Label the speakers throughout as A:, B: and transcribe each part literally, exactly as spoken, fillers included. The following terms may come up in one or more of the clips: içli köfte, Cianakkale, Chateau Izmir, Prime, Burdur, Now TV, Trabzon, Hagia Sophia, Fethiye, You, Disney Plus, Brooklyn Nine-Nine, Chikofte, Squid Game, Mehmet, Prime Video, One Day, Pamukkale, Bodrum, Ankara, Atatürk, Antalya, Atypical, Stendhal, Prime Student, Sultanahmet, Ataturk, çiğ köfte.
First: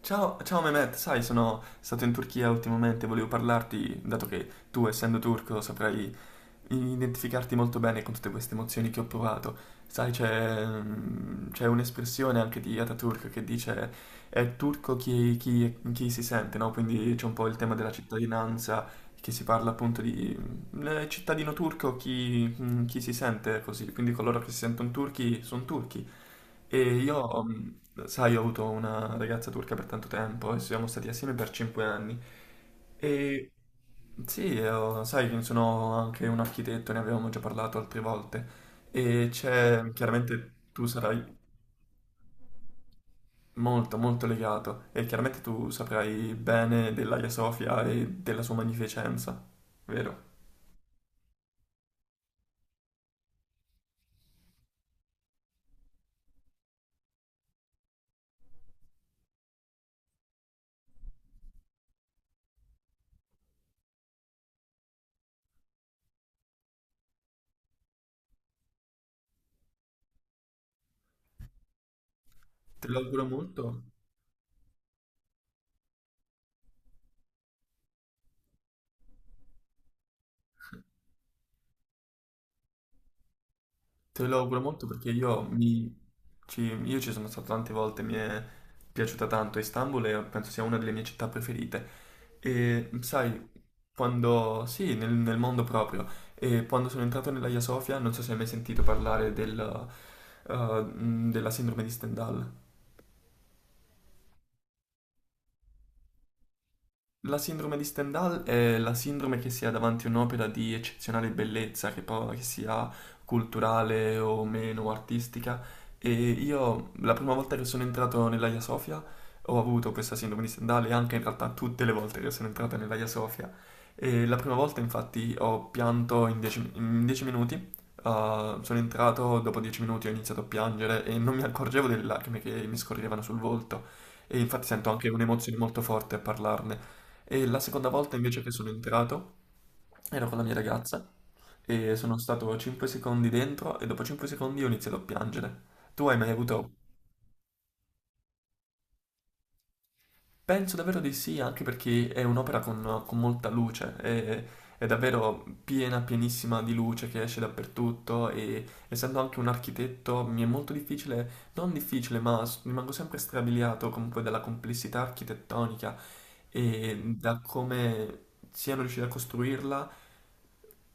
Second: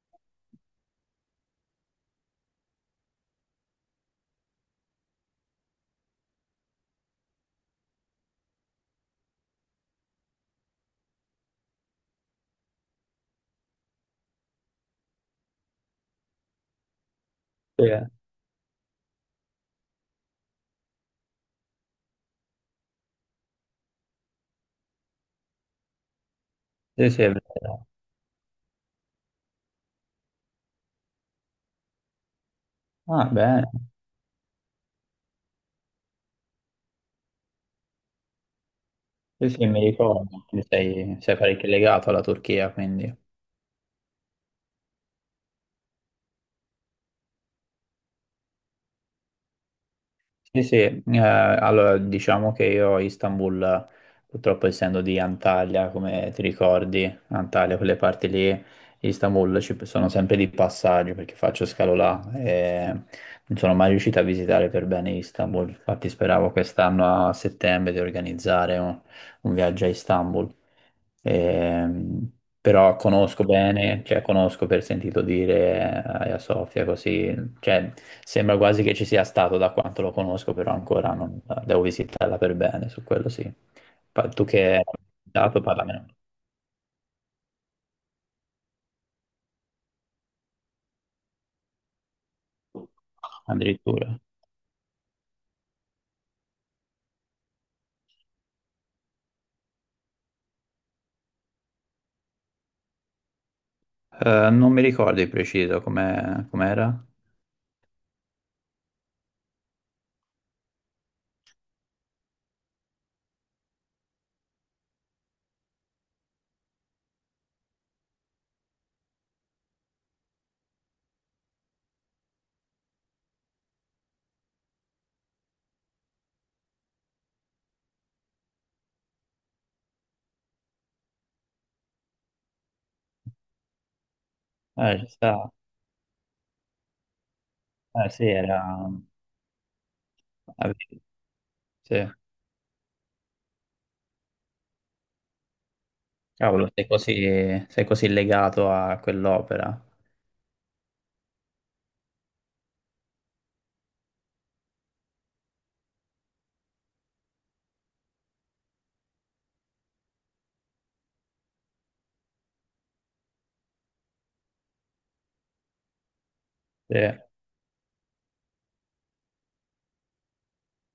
A: Ciao, ciao Mehmet, sai, sono stato in Turchia ultimamente, volevo parlarti, dato che tu, essendo turco, saprai identificarti molto bene con tutte queste emozioni che ho provato. Sai, c'è, mm, c'è un'espressione anche di Ataturk che dice è turco chi, chi- chi si sente, no? Quindi c'è un po' il tema
B: Sì,
A: della
B: eh.
A: cittadinanza, che si parla appunto di mm, eh, cittadino turco chi, mm, chi si sente così, quindi coloro che si sentono turchi sono turchi. E
B: Sì, sì, è
A: io,
B: vero.
A: mh, sai, ho avuto una ragazza turca per tanto tempo e siamo stati assieme per cinque anni.
B: Ah,
A: E
B: bene.
A: sì, io- sai che sono anche un architetto, ne avevamo già parlato altre volte. E
B: Sì, sì, mi
A: c'è,
B: ricordo
A: chiaramente
B: che
A: tu
B: sei,
A: sarai
B: sei parecchio legato alla Turchia, quindi.
A: molto, molto legato e chiaramente tu saprai bene dell'Aia Sofia e della sua magnificenza, vero?
B: Sì, sì, eh, allora diciamo che io a Istanbul, purtroppo essendo di Antalya, come ti ricordi, Antalya, quelle parti lì, Istanbul ci sono sempre di passaggio perché faccio scalo là e non sono mai riuscito a visitare per bene Istanbul. Infatti speravo quest'anno a settembre di organizzare un, un viaggio a Istanbul. Ehm,
A: Te
B: però
A: lo auguro
B: conosco
A: molto,
B: bene, cioè conosco per sentito dire eh, a Sofia così, cioè sembra quasi che ci sia stato da quanto lo conosco, però ancora non eh, devo visitarla per bene, su quello sì.
A: te
B: Pa-
A: lo
B: tu
A: auguro
B: che hai
A: molto perché io,
B: dato,
A: mi,
B: parlamene
A: ci, io ci sono stato tante volte, mi è piaciuta tanto Istanbul e penso sia una delle mie città preferite. E sai,
B: addirittura.
A: quando... Sì, nel, nel mondo proprio. E quando sono entrato nella Hagia Sofia, non so se hai mai sentito parlare del, eh, mh, della sindrome di Stendhal.
B: Eh, non mi ricordo di preciso come com'era.
A: La sindrome di Stendhal è la sindrome che si ha davanti a un'opera di eccezionale bellezza, che, poi, che sia culturale o meno artistica. E io la prima volta che sono entrato nell'Aia Sofia ho avuto questa sindrome di Stendhal e anche in realtà tutte le volte che sono entrato nell'Aia Sofia. E la prima volta infatti ho pianto in dieci minuti. Uh, sono entrato, dopo dieci minuti ho iniziato a piangere e non mi accorgevo delle lacrime che mi scorrevano sul volto. E infatti sento
B: Eh, ci
A: anche
B: sta.
A: un'emozione molto forte a parlarne. E la seconda
B: Eh,
A: volta
B: sì,
A: invece che sono
B: era.
A: entrato ero con la mia
B: avevi-
A: ragazza e
B: Sì.
A: sono stato cinque secondi dentro e dopo cinque secondi ho iniziato a piangere. Tu hai mai
B: Cavolo,
A: avuto?
B: sei così, sei così legato a quell'opera.
A: Penso davvero di sì, anche perché è un'opera con, con molta luce, è, È davvero piena, pienissima di luce che esce dappertutto e essendo anche un architetto mi è molto difficile, non difficile, ma s- rimango sempre strabiliato comunque dalla complessità architettonica
B: Sì.
A: e da come siano riusciti a costruirla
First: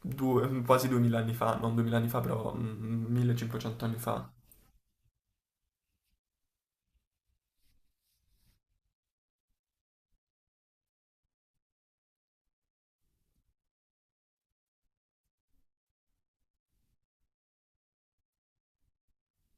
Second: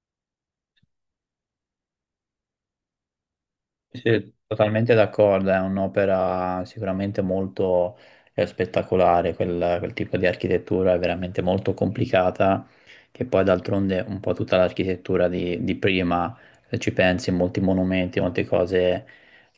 A: due- quasi duemila anni fa, non duemila anni fa, però mm, millecinquecento anni fa.
B: Sì, totalmente d'accordo, è un'opera sicuramente molto eh, spettacolare, quel, quel tipo di architettura è veramente molto complicata, che poi d'altronde un po' tutta l'architettura di, di prima, se ci pensi, molti monumenti, molte cose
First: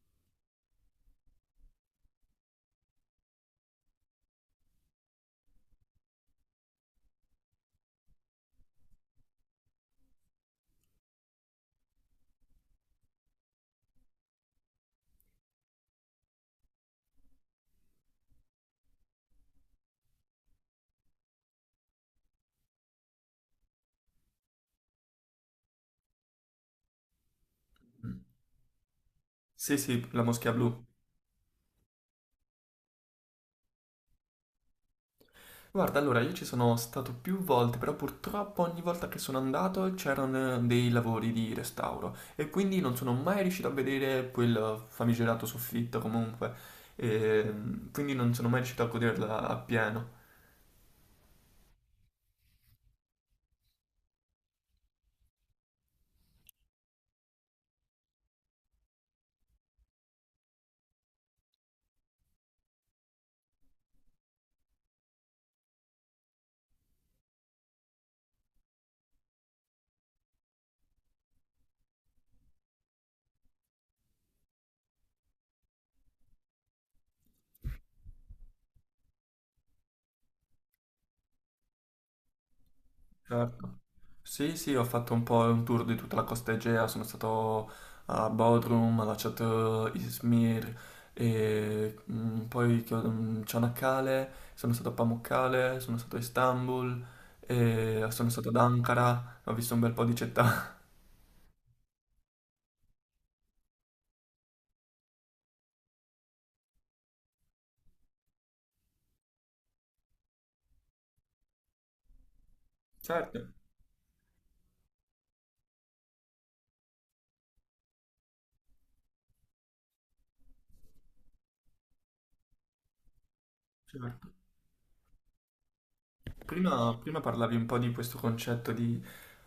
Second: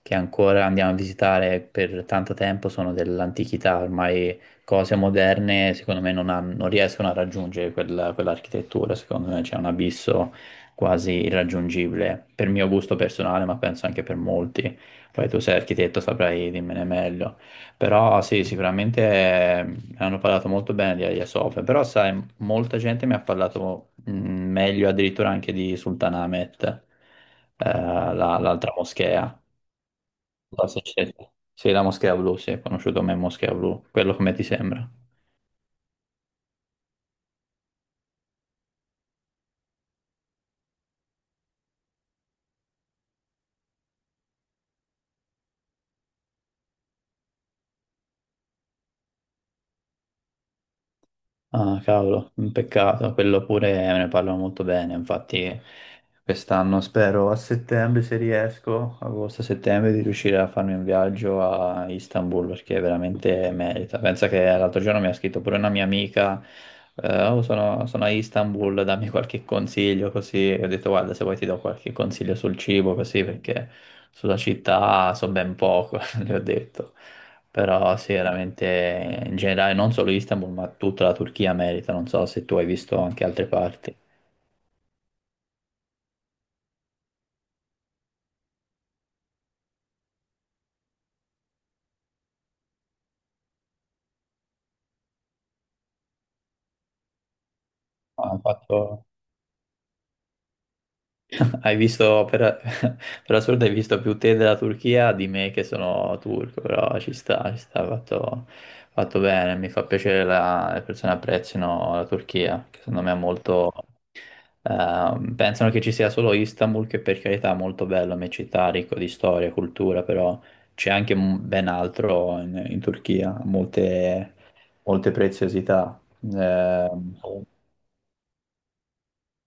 B: che ancora andiamo a visitare per tanto tempo sono dell'antichità. Ormai cose moderne secondo me non, han- non riescono a raggiungere quella- quell'architettura, secondo me c'è un abisso quasi irraggiungibile per mio gusto personale, ma penso anche per molti. Poi tu sei architetto, saprai dimmene meglio. Però sì, sicuramente eh, mi hanno parlato molto bene di Hagia Sophia, però sai, molta gente mi ha parlato mh, meglio addirittura anche di Sultanahmet, eh, la- l'altra moschea.
A: Sì, sì, la Moschea
B: Non so
A: Blu.
B: se c'è- Sì, la moschea blu, sì, è conosciuto come moschea blu, quello come ti sembra.
A: Guarda, allora io ci sono stato più volte, però purtroppo ogni volta che sono andato c'erano dei lavori di restauro e quindi non sono mai riuscito a vedere quel famigerato soffitto comunque, e quindi non sono mai riuscito a goderla appieno.
B: Ah, cavolo, un peccato, quello pure ne parlano molto bene, infatti quest'anno spero a settembre se riesco, agosto-settembre, di riuscire a farmi un viaggio a Istanbul perché veramente merita. Pensa che l'altro giorno mi ha scritto pure una mia amica, eh, "Oh, sono, sono a Istanbul, dammi qualche consiglio così", e ho detto: guarda, se vuoi ti do qualche consiglio sul cibo così, perché sulla città so ben poco, le ho detto. Però sì, veramente in generale non solo Istanbul, ma tutta la Turchia merita, non so se tu hai visto anche altre
A: Certo.
B: parti.
A: Sì, sì, ho fatto un po' un tour di tutta la costa Egea, sono stato a Bodrum, alla Chateau Izmir, e poi Chio- Cianakkale, sono stato a Pamukkale, sono stato a Istanbul, e sono
B: Ha
A: stato ad
B: fatto
A: Ankara, ho visto un bel po' di città.
B: Hai visto, per, per assurdo, hai visto più te della Turchia di me che sono turco, però ci sta, ci sta, fatto, fatto bene. Mi fa piacere la- le persone apprezzino la Turchia, che secondo me è
A: Certo,
B: molto. Ehm, pensano che ci sia solo Istanbul, che per carità è molto bello, è una città ricca di storia e cultura, però c'è anche m- ben altro in, in Turchia,
A: certo.
B: molte, molte preziosità.
A: Prima,
B: Ehm,
A: prima parlavi un po' di questo concetto di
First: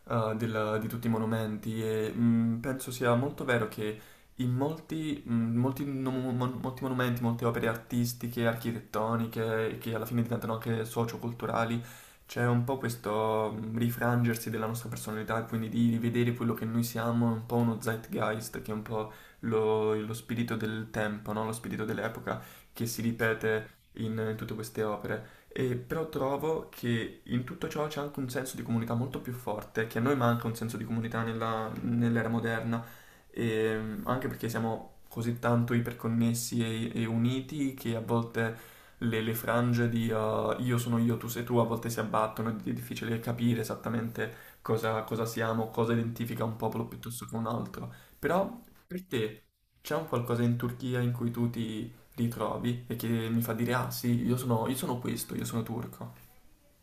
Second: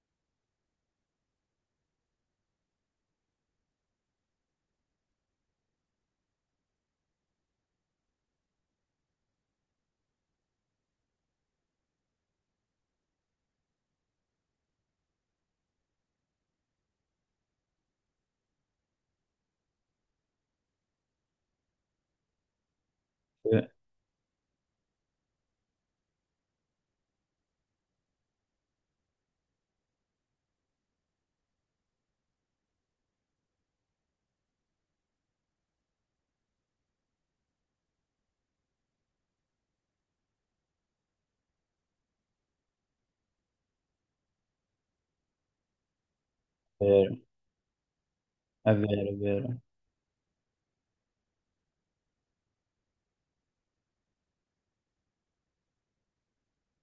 A: eh, del- di tutti i monumenti e mh, penso sia molto vero che in molti, mh, molti nom- mon- molti monumenti, molte opere artistiche, architettoniche, che alla fine diventano anche socioculturali, c'è un po' questo mh, rifrangersi della nostra personalità, e quindi di rivedere quello che noi siamo, un po' uno zeitgeist, che è un po' lo, lo spirito del tempo, no? Lo spirito dell'epoca che si
B: sì,
A: ripete in in tutte queste opere. E però trovo che in tutto ciò c'è anche un senso di comunità molto più forte, che a noi manca un senso di comunità nella- nell'era moderna, e, mm, anche perché siamo così tanto iperconnessi e, e uniti che a volte le, le frange di uh, io sono io, tu sei tu, a volte si abbattono, ed è difficile capire esattamente cosa, cosa siamo, cosa identifica un popolo
B: sì,
A: piuttosto che un altro. Però
B: è
A: per
B: vero, è
A: te
B: vero. È vero.
A: c'è un qualcosa in Turchia in cui tu ti ritrovi e che mi fa dire ah sì, io sono, io sono questo, io sono turco.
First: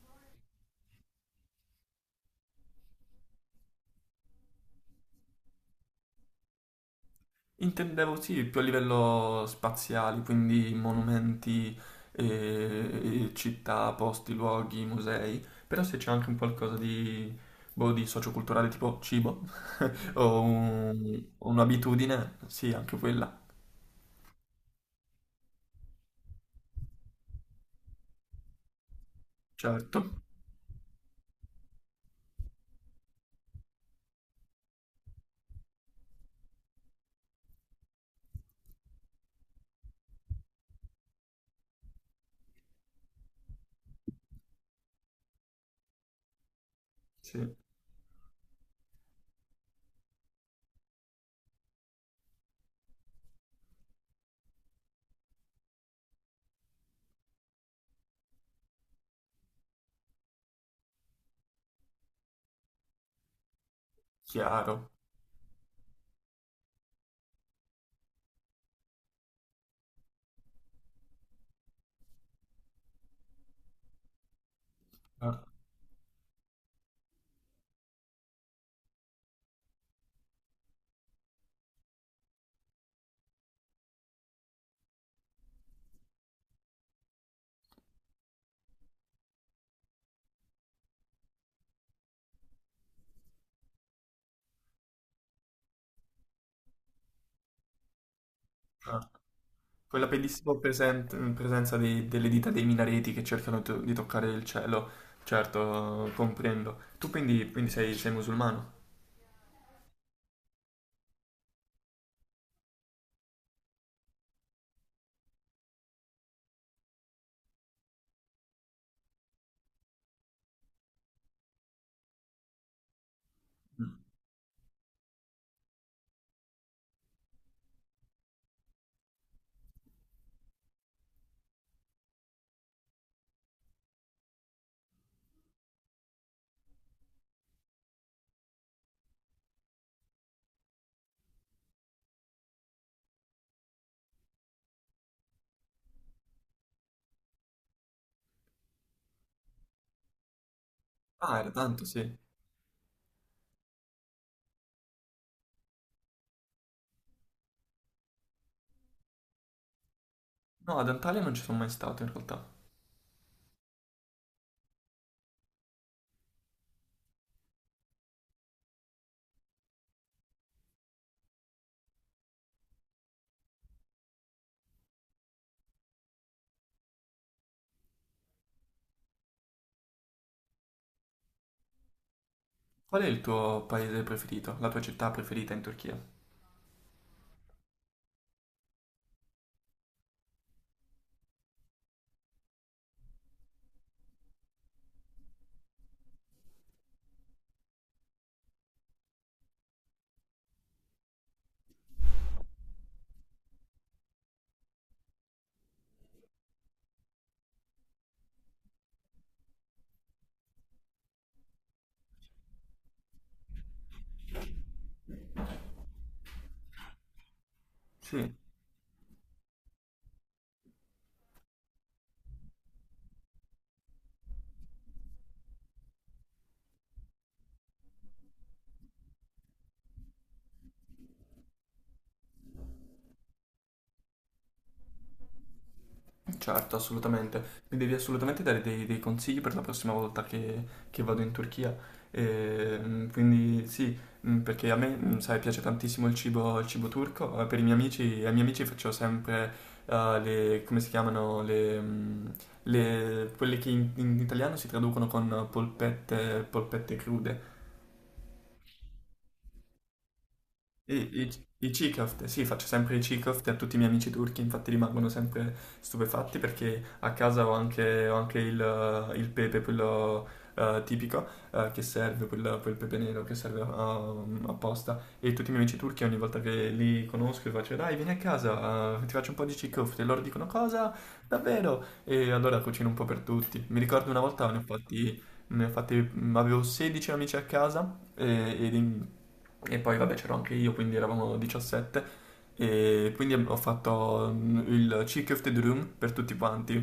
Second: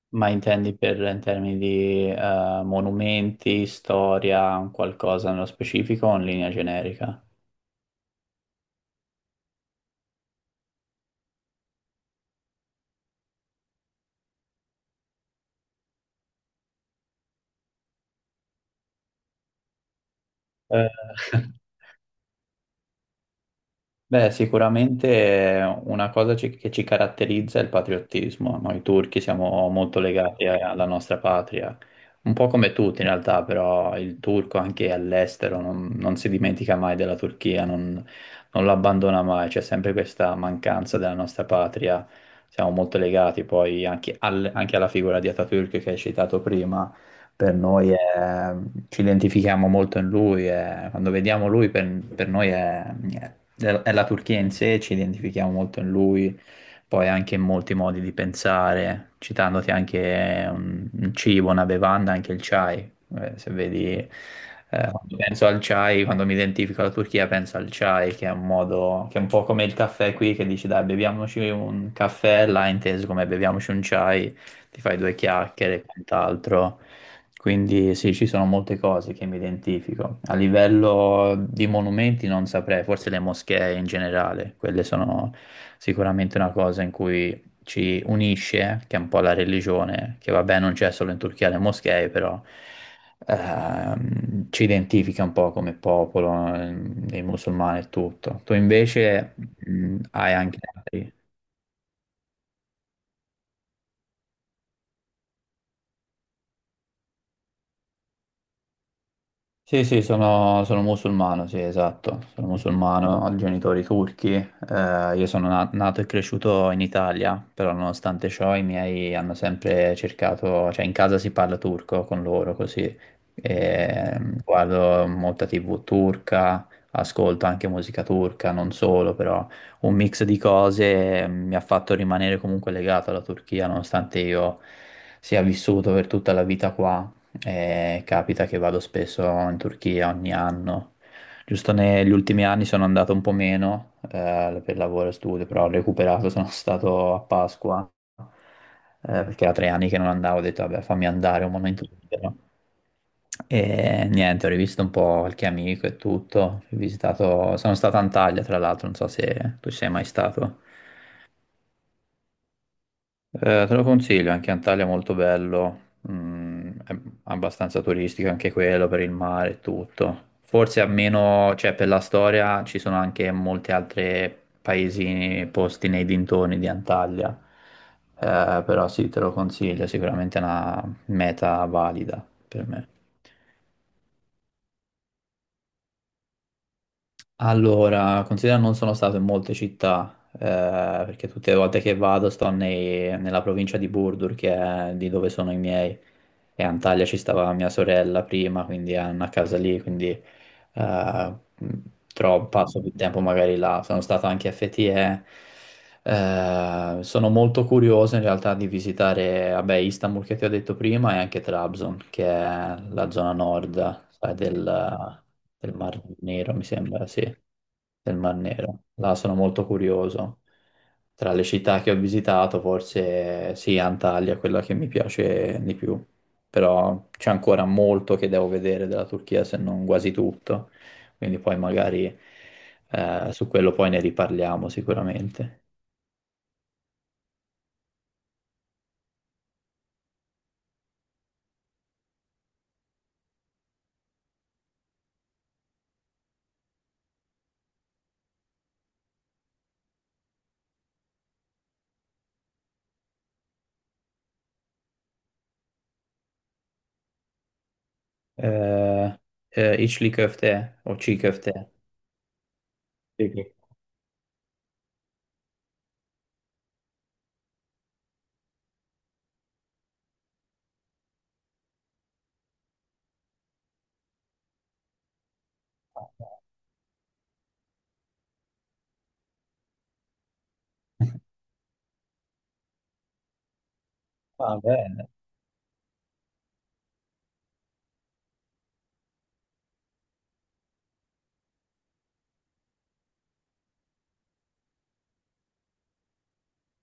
B: Ma intendi per in termini di eh, monumenti, storia, qualcosa nello specifico o in linea generica?
A: Intendevo sì, più a livello spaziale, quindi monumenti, eh, città, posti, luoghi, musei, però se c'è anche un qualcosa di, boh, di socioculturale tipo cibo o
B: Eh,
A: un- un'abitudine, sì, anche quella.
B: Beh, sicuramente eh, una cosa ci- che ci caratterizza è il patriottismo. Noi turchi siamo
A: Certo,
B: molto legati a- alla nostra patria, un po' come tutti in realtà, però il turco anche all'estero non, non si dimentica mai della Turchia, non, non l'abbandona mai, c'è sempre questa mancanza della nostra patria. Siamo molto legati poi anche, al- anche alla figura di Atatürk che hai citato prima,
A: sì,
B: per noi è- ci identifichiamo molto in lui, è- quando vediamo lui, per, per noi è, è- è la Turchia in sé, ci identifichiamo molto in lui, poi anche in molti modi di pensare, citandoti anche un, un cibo, una bevanda, anche il chai. Eh, se vedi, eh,
A: chiaro.
B: quando penso al chai, quando mi identifico alla Turchia penso al chai, che è un modo, che è un po' come il caffè qui, che dici dai beviamoci un caffè, là inteso come beviamoci un chai, ti fai due
A: Ah,
B: chiacchiere e quant'altro. Quindi sì, ci sono molte cose che mi identifico. A livello di monumenti non saprei, forse le moschee in generale, quelle sono sicuramente una cosa in cui ci unisce, che è un po' la religione, che vabbè non c'è solo in Turchia le moschee, però ehm, ci identifica un po' come popolo, ehm, i musulmani e tutto. Tu
A: ah.
B: invece mh,
A: Quella
B: hai
A: bellissima
B: anche altri.
A: presen- presenza dei- delle dita dei minareti che cercano to- di toccare il cielo. Certo, comprendo. Tu quindi, quindi sei, sei musulmano?
B: Sì, sì, sono, sono musulmano, sì, esatto, sono musulmano, ho genitori turchi, eh, io sono na- nato e cresciuto in Italia, però nonostante ciò i miei hanno sempre cercato, cioè in casa si parla turco con loro così, e, mm, guardo molta tivù turca, ascolto anche musica turca, non solo, però un mix di cose mm, mi ha fatto rimanere comunque legato alla Turchia, nonostante io sia vissuto per tutta la vita qua. E capita che vado spesso in Turchia ogni anno. Giusto negli ultimi anni sono andato un po' meno eh, per lavoro e studio, però ho recuperato, sono stato a Pasqua, eh, perché era tre anni che non andavo, ho detto vabbè fammi
A: Ah,
B: andare
A: era
B: un
A: tanto,
B: momento
A: sì.
B: libero. E niente, ho rivisto un po' qualche amico e tutto, ho visitato, sono stato a Antalya tra l'altro, non so se tu ci sei mai stato.
A: No, ad Antalya non ci sono mai stato in realtà.
B: Eh, te lo consiglio, anche Antalya è molto bello, mm, è abbastanza turistico anche quello per il mare e tutto. Forse almeno, cioè per la storia ci sono anche molti altri paesini posti nei dintorni di Antalya. Eh, però sì, te lo consiglio, è sicuramente una meta valida per me.
A: Qual è il tuo paese preferito? La tua città preferita in Turchia?
B: Allora, considera non sono stato in molte città, eh, perché tutte le volte che vado sto nei- nella provincia di Burdur, che è di dove sono i miei, e a Antalya ci stava mia sorella prima, quindi ha una casa lì, quindi eh, mh, tro- passo più tempo magari là. Sono stato anche a Fethiye, eh, sono molto curioso in realtà di visitare, vabbè, Istanbul, che ti ho detto prima, e anche Trabzon, che è la zona nord, sai, del, del Mar Nero, mi sembra, sì, del
A: Sì.
B: Mar Nero. Là sono molto curioso. Tra le città che ho visitato, forse sì, Antalya è quella che mi piace di più, però c'è ancora molto che devo vedere della Turchia, se non quasi tutto, quindi poi magari eh, su quello poi ne riparliamo sicuramente.
A: Certo, assolutamente. Mi devi assolutamente dare dei, dei consigli per la prossima volta che, che vado in Turchia. Ehm, quindi sì, mm, perché a me, mm, sai, piace tantissimo il cibo, il cibo turco. Eh, Per i miei amici, ai miei amici faccio sempre eh, le, come si chiamano, le, mm, le- quelle che in, in italiano si traducono con polpette, polpette crude.
B: Eh, eh, içli köfte,
A: I,
B: o çiğ
A: i, i
B: köfte.
A: Chikofte, sì, faccio sempre i
B: Sì,
A: Chikofte
B: sì.
A: a tutti i miei amici turchi, infatti rimangono sempre stupefatti perché a casa ho anche, ho anche il, il pepe, quello eh, tipico, eh, che serve, quel, quel pepe nero che serve um, apposta. E tutti i miei amici turchi ogni volta che li conosco gli faccio dai vieni a casa, eh, ti faccio un po' di Chikofte. E loro dicono cosa? Davvero? E allora cucino un po' per tutti. Mi ricordo una volta
B: Va
A: ne ho
B: bene,
A: fatti... Ne ho fatti, avevo sedici amici a casa e, ed in- e poi vabbè c'ero anche io, quindi eravamo diciassette e quindi ho fatto mm, il Cheek of the Room per tutti quanti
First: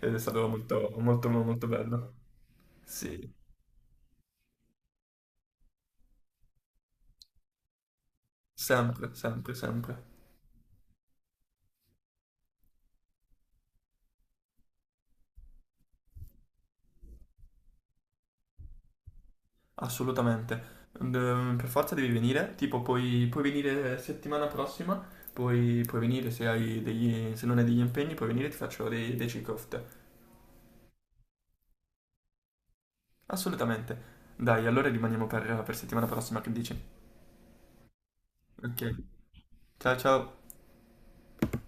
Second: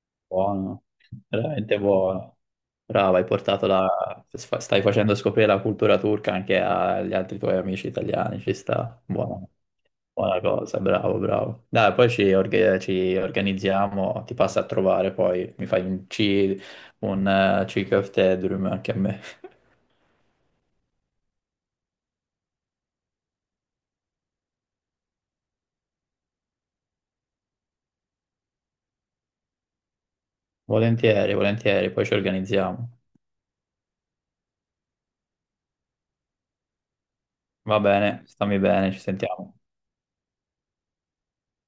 A: ed è stato
B: buono,
A: molto molto molto
B: veramente
A: bello.
B: buono.
A: Sì,
B: Brava, hai portato la. Sfa- stai facendo scoprire la cultura turca anche agli altri tuoi amici italiani, ci sta.
A: sempre,
B: Buono,
A: sempre, sempre,
B: buona cosa, bravo, bravo. Dai, poi ci, orga- ci organizziamo, ti passa a trovare, poi mi fai un ci un eh, cheek of the drum anche a me.
A: assolutamente. Mm, per forza devi venire, tipo puoi, puoi venire settimana prossima, puoi, puoi venire se hai degli, se non hai degli impegni, puoi venire e ti faccio dei, dei cheek off.
B: Volentieri, volentieri, poi ci organizziamo.
A: Assolutamente. Dai, allora rimaniamo per per settimana prossima, che dici?
B: Va bene, stammi
A: Ok,
B: bene, ci sentiamo.
A: ciao ciao.